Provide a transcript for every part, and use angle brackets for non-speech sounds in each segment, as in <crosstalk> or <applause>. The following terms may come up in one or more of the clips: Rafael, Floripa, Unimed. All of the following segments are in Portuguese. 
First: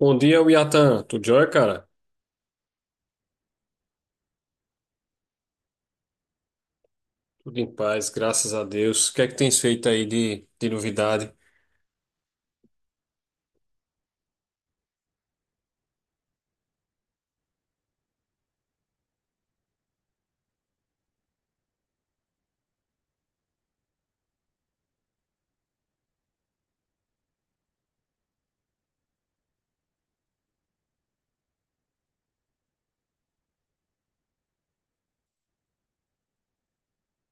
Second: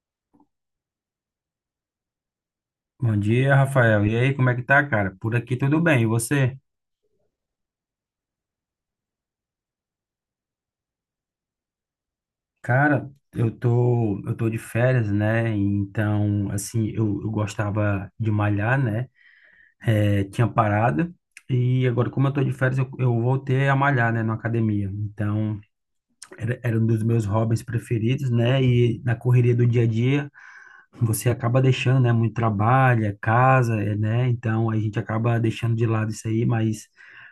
Bom dia, Yatan. Tudo jóia, cara? Bom dia, Rafael. E aí, como é que tá, cara? Por aqui tudo bem. E você? Tudo em paz, graças a Deus. O que é que tens feito aí de novidade? Cara, eu tô de férias, né? Então, assim, eu gostava de malhar, né? É, tinha parado. E agora, como eu tô de férias, eu voltei a malhar, né, na academia. Então, era um dos meus hobbies preferidos, né? E na correria do dia a dia, você acaba deixando, né? Muito trabalho, é casa, é, né? Então a gente acaba deixando de lado isso aí, mas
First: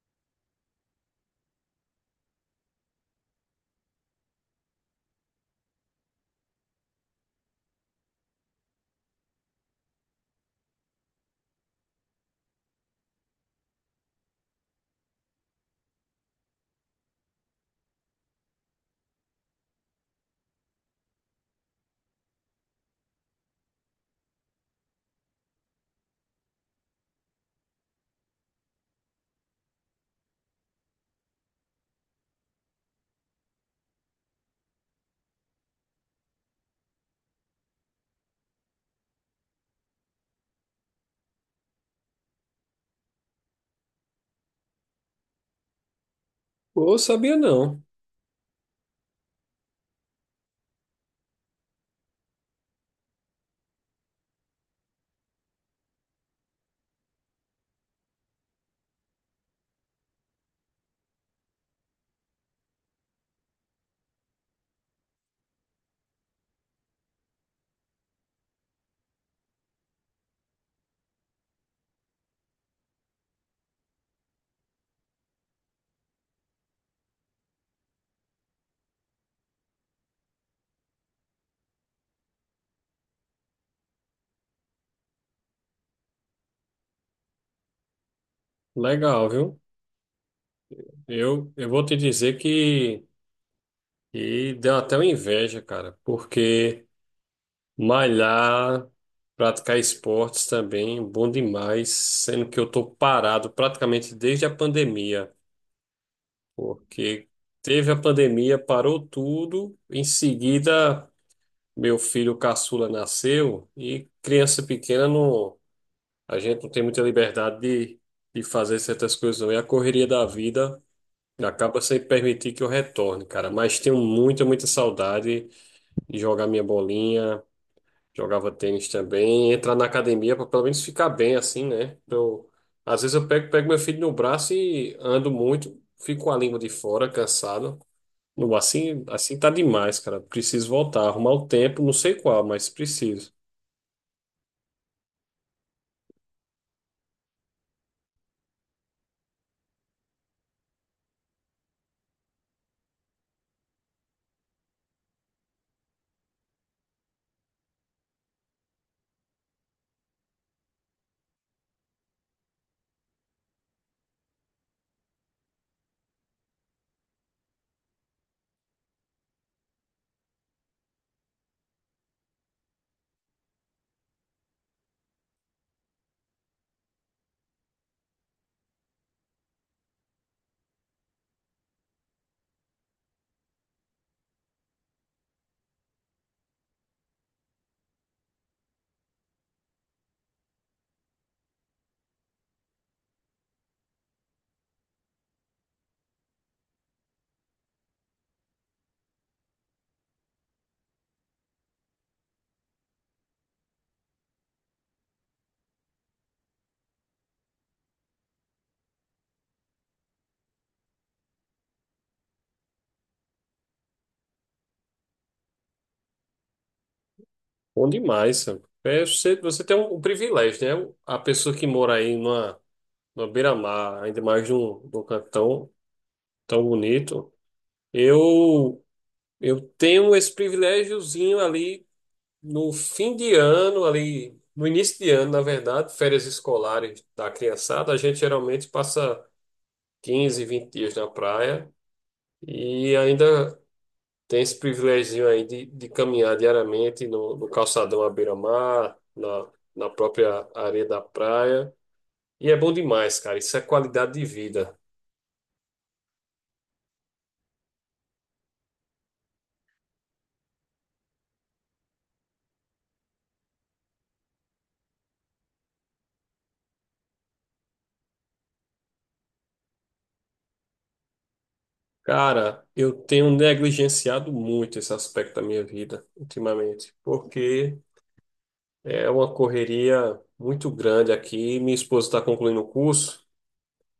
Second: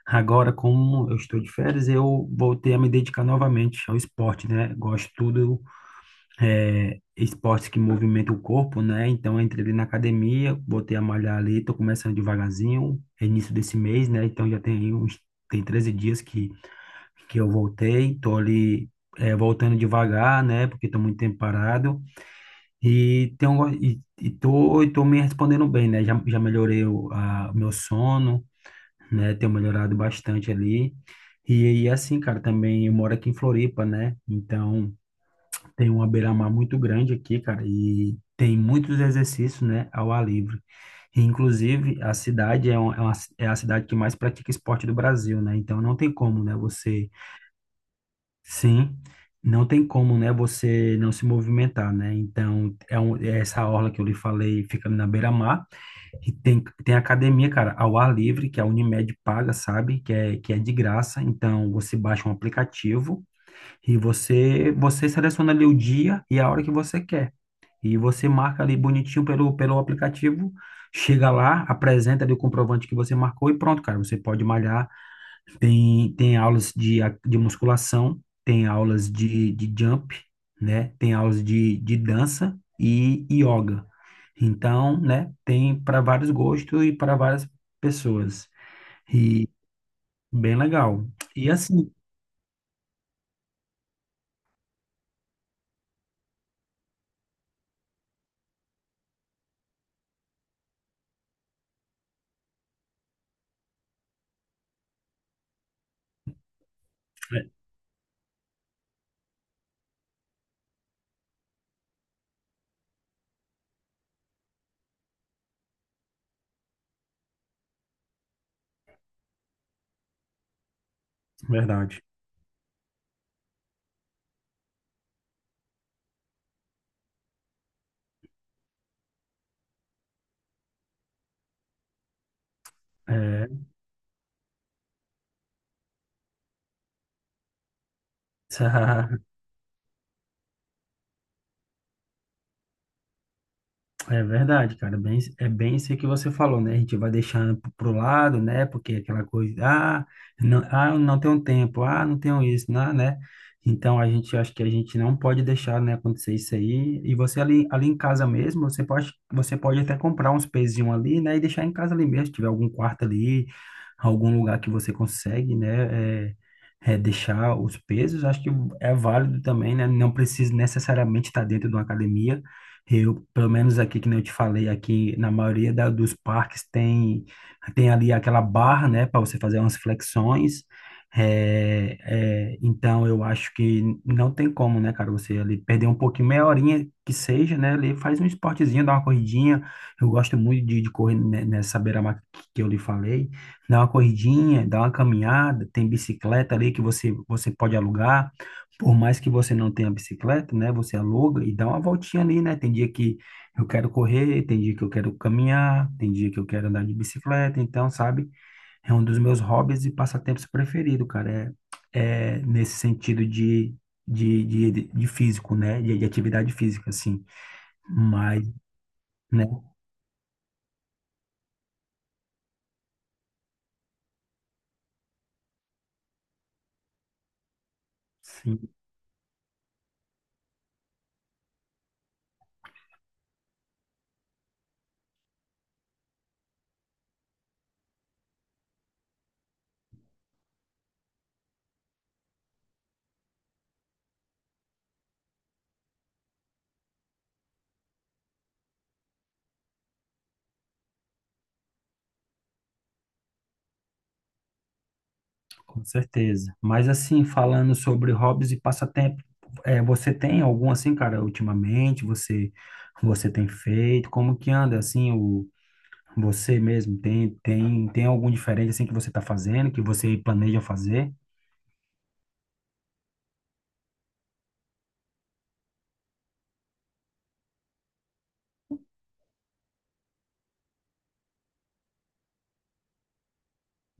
agora, como eu estou de férias, eu voltei a me dedicar novamente ao esporte, né? Gosto tudo, é, esportes que movimentam o corpo, né? Então eu entrei ali na academia, botei a malhar ali, tô começando devagarzinho, é início desse mês, né? Então tem 13 dias que eu voltei, tô ali. É, voltando devagar, né? Porque estou muito tempo parado, e, tem um, e tô me respondendo bem, né? Já melhorei o meu sono, né? Tenho melhorado bastante ali. E assim, cara, também eu moro aqui em Floripa, né? Então tem uma beira-mar muito grande aqui, cara, e tem muitos exercícios, né, ao ar livre. E, inclusive, a cidade é, uma, é, uma- é a cidade que mais pratica esporte do Brasil, né? Então não tem como, né, Pô, você. sabia não. Sim, não tem como, né, você não se movimentar, né? Então, é essa orla que eu lhe falei, fica ali na beira-mar, e tem academia, cara, ao ar livre, que a Unimed paga, sabe? Que é de graça, então você baixa um aplicativo e você seleciona ali o dia e a hora que você quer. E você marca ali bonitinho pelo aplicativo, chega lá, apresenta ali o comprovante que você marcou e pronto, cara, você pode malhar. Tem aulas de musculação, tem aulas de jump, né? Tem aulas de dança e yoga. Então, né? Tem para vários gostos e para várias pessoas. Legal, E viu? bem legal. E Eu vou assim, te dizer que deu até uma inveja, cara, porque malhar, praticar esportes também, bom demais, sendo que eu tô parado praticamente desde a pandemia, porque é, teve a pandemia, parou tudo, em seguida. Meu filho caçula nasceu e criança pequena não, a gente não tem muita liberdade de fazer certas coisas não. E a correria da vida acaba verdade. sem permitir que eu retorne, cara. Mas tenho muita, muita saudade de jogar minha bolinha, jogava tênis também, entrar na academia para pelo menos ficar bem assim, né? Eu, às vezes eu É. pego, pego meu filho no braço e ando muito, fico com a língua de fora, cansado. Não, assim, <laughs> assim tá demais, cara. Preciso voltar, arrumar o tempo, não sei qual, mas preciso. É verdade, cara. Bem, é bem isso que você falou, né? A gente vai deixando pro lado, né? Porque é aquela coisa, ah, não, ah, eu não tenho tempo, ah, não tenho isso, não, né? Então a gente acho que a gente não pode deixar, né, acontecer isso aí. E você ali, ali em casa mesmo, você pode até comprar uns pezinhos ali, né? E deixar em casa ali mesmo, se tiver algum quarto ali, algum lugar que você consegue, né? Deixar os pesos, acho que é válido também, né? Não precisa necessariamente estar dentro de uma academia. Eu, pelo menos aqui, que nem eu te falei, aqui na maioria dos parques tem, tem ali aquela barra, né, para você fazer umas flexões. É, então, eu acho que não tem como, né, cara, você ali perder um pouquinho, meia horinha que seja, né, ali faz um esportezinho, dá uma corridinha. Eu gosto muito de correr nessa beira-mar que eu lhe falei. Dá uma corridinha, dá uma caminhada, tem bicicleta ali que você pode alugar. Por mais que você não tenha bicicleta, né? Você aluga e dá uma voltinha ali, né? Tem dia que eu quero correr, tem dia que eu quero caminhar, tem dia que eu quero andar de bicicleta. Então, sabe? É um dos meus hobbies e passatempos preferido, cara. É, é nesse sentido de físico, né? De atividade física, assim. Bom demais, Mas, Sam. É, você, né? você tem um privilégio, né? A pessoa que mora aí numa beira-mar, ainda mais num canto tão bonito. Sim. Eu, eu tenho esse privilégiozinho ali no fim de ano, ali no início de ano, na verdade, férias escolares da criançada. A gente geralmente passa 15, 20 dias na praia e ainda tem esse privilegio aí de caminhar diariamente no calçadão à beira-mar, na própria areia da praia. E é bom demais, cara. Isso é qualidade de vida. Com certeza. Mas assim, falando sobre hobbies e passatempo, é, você tem algum assim, cara, ultimamente? Você tem feito? Como que anda assim o você mesmo tem algum diferente assim que você está fazendo, que você planeja fazer? Cara, eu tenho negligenciado muito esse aspecto da minha vida ultimamente, porque é uma correria muito grande aqui. Minha esposa está concluindo o curso,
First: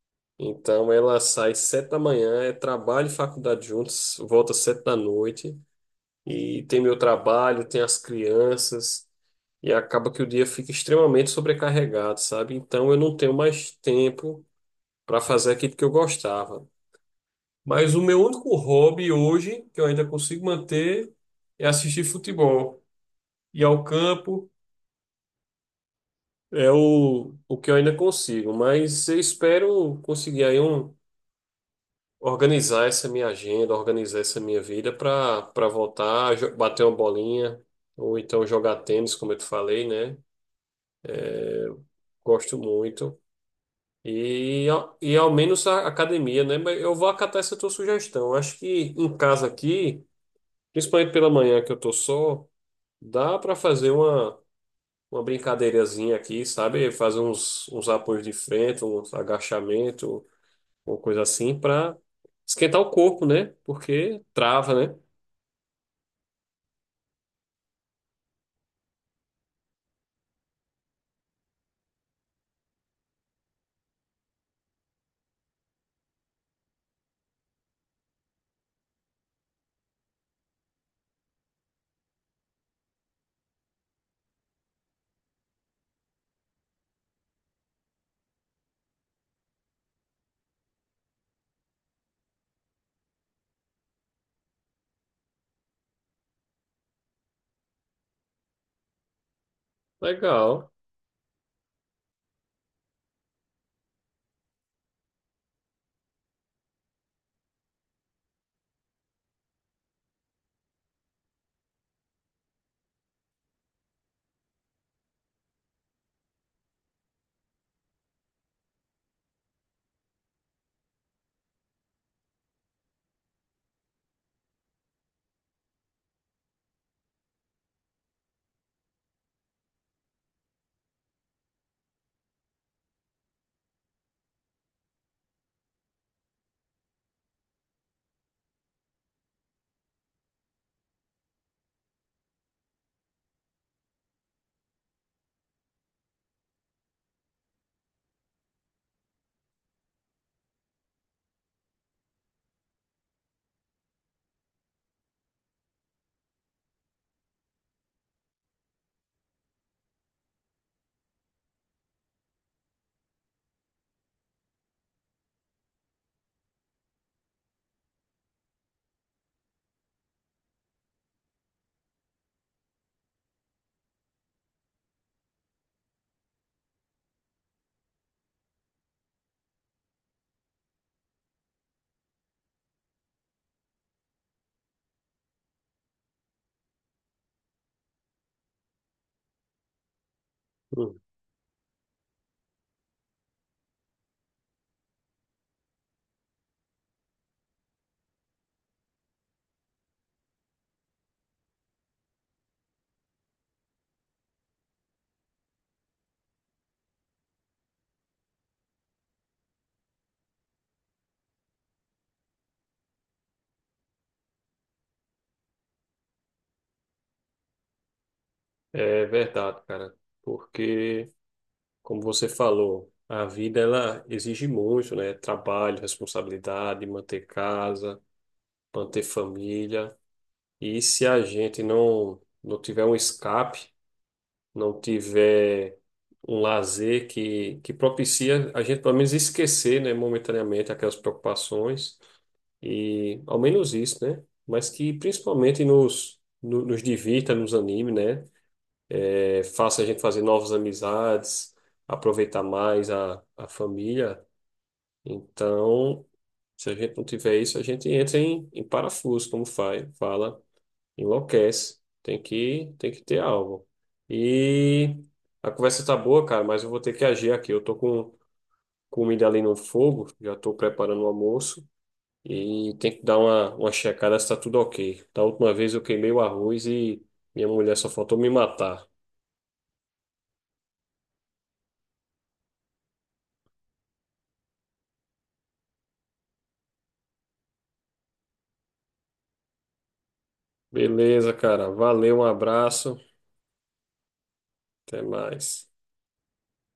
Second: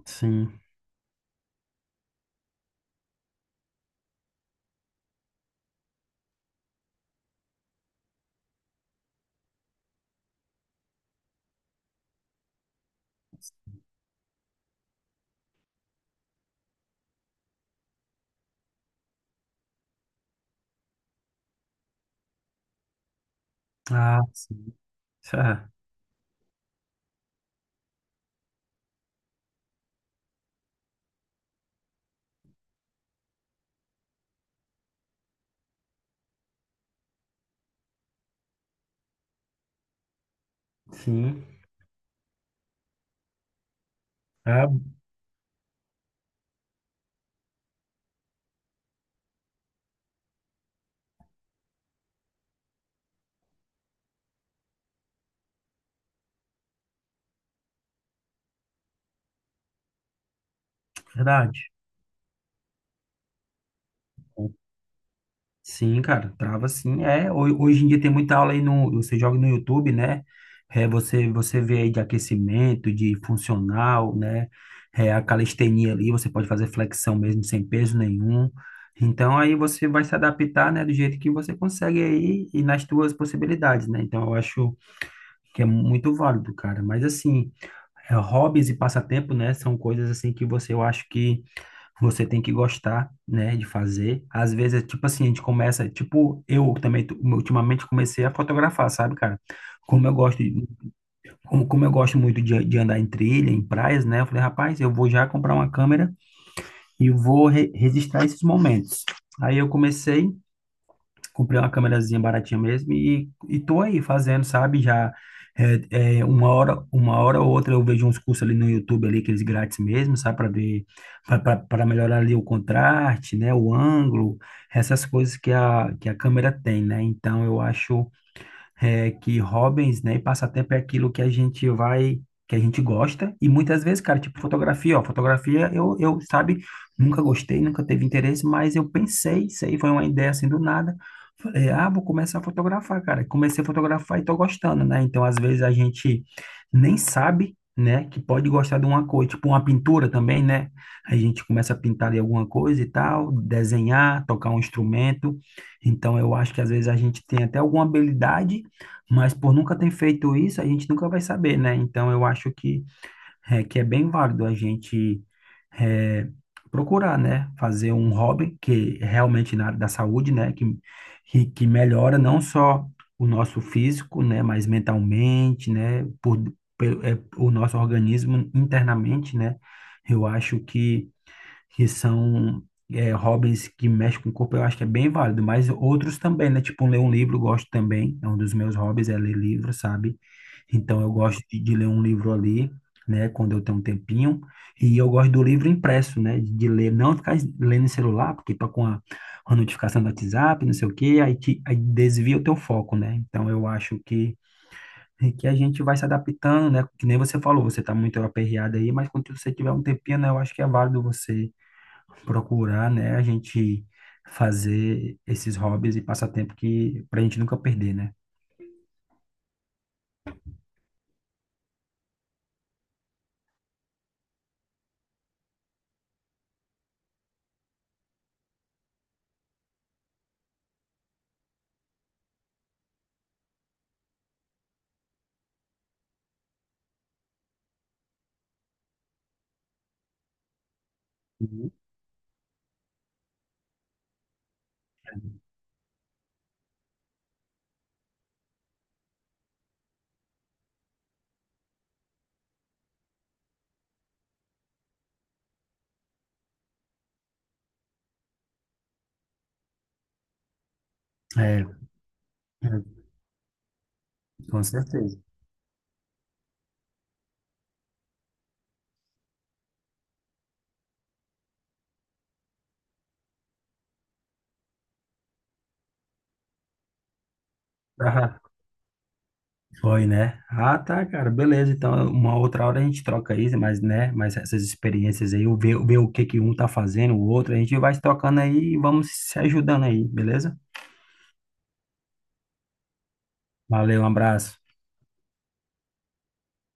Sim. então ela sai 7 da manhã, é trabalho e faculdade juntos, volta 7 da noite. E tem meu trabalho, tem as crianças, e acaba que o dia fica extremamente sobrecarregado, sabe? Então eu não tenho mais tempo para fazer aquilo que eu gostava. Mas o meu único hobby hoje, que eu ainda consigo manter, é assistir futebol. Ir ao Ah, campo sim. Ah, é o que eu ainda consigo, mas eu espero conseguir aí um. Organizar essa minha agenda, organizar essa minha vida para voltar, bater uma bolinha, ou então jogar tênis, como eu te falei, né? sim. Gosto muito. É E, e ao menos a academia, né? Mas eu vou acatar essa tua sugestão. Acho que em casa aqui, principalmente pela manhã que eu tô só, dá para fazer uma brincadeirazinha aqui, sabe? Fazer uns, uns apoios de frente, uns agachamento, uma coisa assim, verdade. para esquentar o corpo, né? Porque trava, né? Sim, cara, trava sim. É, hoje em dia tem muita aula aí no, você joga no YouTube, né? É, você vê aí de aquecimento, de funcional, né? É, a calistenia ali, você pode fazer flexão mesmo sem peso nenhum. Então aí você vai se adaptar, né, do jeito que você consegue aí e nas tuas possibilidades, né? Então eu acho que é muito válido, cara. Mas assim, é, hobbies e passatempo, né, são coisas assim que você eu acho que você tem que gostar, né, de fazer. Às vezes, é tipo assim, a gente começa, tipo, eu também ultimamente comecei a fotografar, sabe, cara? Como eu gosto, de- Legal. como eu gosto muito de andar em trilha, em praias, né? Eu falei, rapaz, eu vou já comprar uma câmera e vou registrar esses momentos. Aí eu comecei, comprei uma câmerazinha baratinha mesmo e tô aí fazendo, sabe? Já é, é, uma hora ou outra eu vejo uns cursos ali no YouTube ali, aqueles grátis mesmo, sabe? Para ver, para melhorar ali o contraste, né? O ângulo, essas coisas que a câmera tem, né? Então eu acho é, que hobbies, né, e passatempo é aquilo que a gente vai, que a gente gosta, e muitas vezes, cara, tipo fotografia, ó, fotografia sabe, nunca gostei, nunca teve interesse, mas eu pensei, isso aí foi uma ideia assim do nada, falei, ah, vou começar a fotografar, cara, comecei a fotografar e tô gostando, né, então às vezes a gente nem sabe, né, que pode gostar de uma coisa, tipo uma pintura também, né, a gente começa a pintar de alguma coisa e tal, desenhar, tocar um instrumento, então eu acho que às vezes a gente tem até alguma habilidade, mas por nunca ter feito isso, a gente nunca vai saber, né? Então eu acho que é bem válido a gente é, procurar, né? Fazer um hobby que realmente na área da saúde, né? Que melhora não só o nosso físico, né? Mas mentalmente, né? Por, é, o nosso organismo internamente, né? Eu acho que são é, hobbies que mexem com o corpo, eu acho que é bem válido, mas outros também, né? Tipo, ler um livro, eu gosto também, é um dos meus hobbies, é ler livro, sabe? Hum. Então, eu gosto de ler um livro ali, né, quando eu tenho um tempinho, e eu gosto do livro impresso, né, de ler, não ficar lendo em celular, porque tá com a notificação do WhatsApp, não sei o quê, aí, te, aí desvia o teu foco, né? Então, eu acho que a gente vai se adaptando, né? Que nem você falou, você tá muito aperreado aí, mas quando você tiver um tempinho, né, eu acho que é válido você procurar, né, a gente fazer esses hobbies e passatempo que pra gente nunca perder, né? É verdade, cara. Porque como você falou, a vida ela exige muito, né? Trabalho, responsabilidade, manter casa, manter família. E se a gente não tiver um escape, não tiver um lazer que propicia a gente pelo menos esquecer, né, momentaneamente aquelas Uhum. preocupações e ao menos isso, né? Mas que principalmente nos no- nos divirta, nos anime, né? É, faça a gente fazer novas amizades, aproveitar mais a família. Então, se a gente não tiver isso, a gente entra em parafuso, como faz, fala, É, enlouquece. Tem é, que, tem que ter algo. com E certeza. a conversa tá boa, cara, mas eu vou ter que agir aqui. Eu tô com comida ali no fogo, já tô preparando o almoço e tem que dar uma checada se tá tudo ok. Da última vez eu queimei o arroz e minha mulher só faltou me Ah, matar. foi, né? Ah, tá, cara, beleza. Então, uma outra hora a gente troca aí, mas, né, mas essas experiências aí, o ver, ver o que que um tá fazendo, o outro, a gente vai se trocando aí e vamos se ajudando aí, beleza? Beleza, cara. Valeu, um abraço. Valeu, um abraço. Até mais.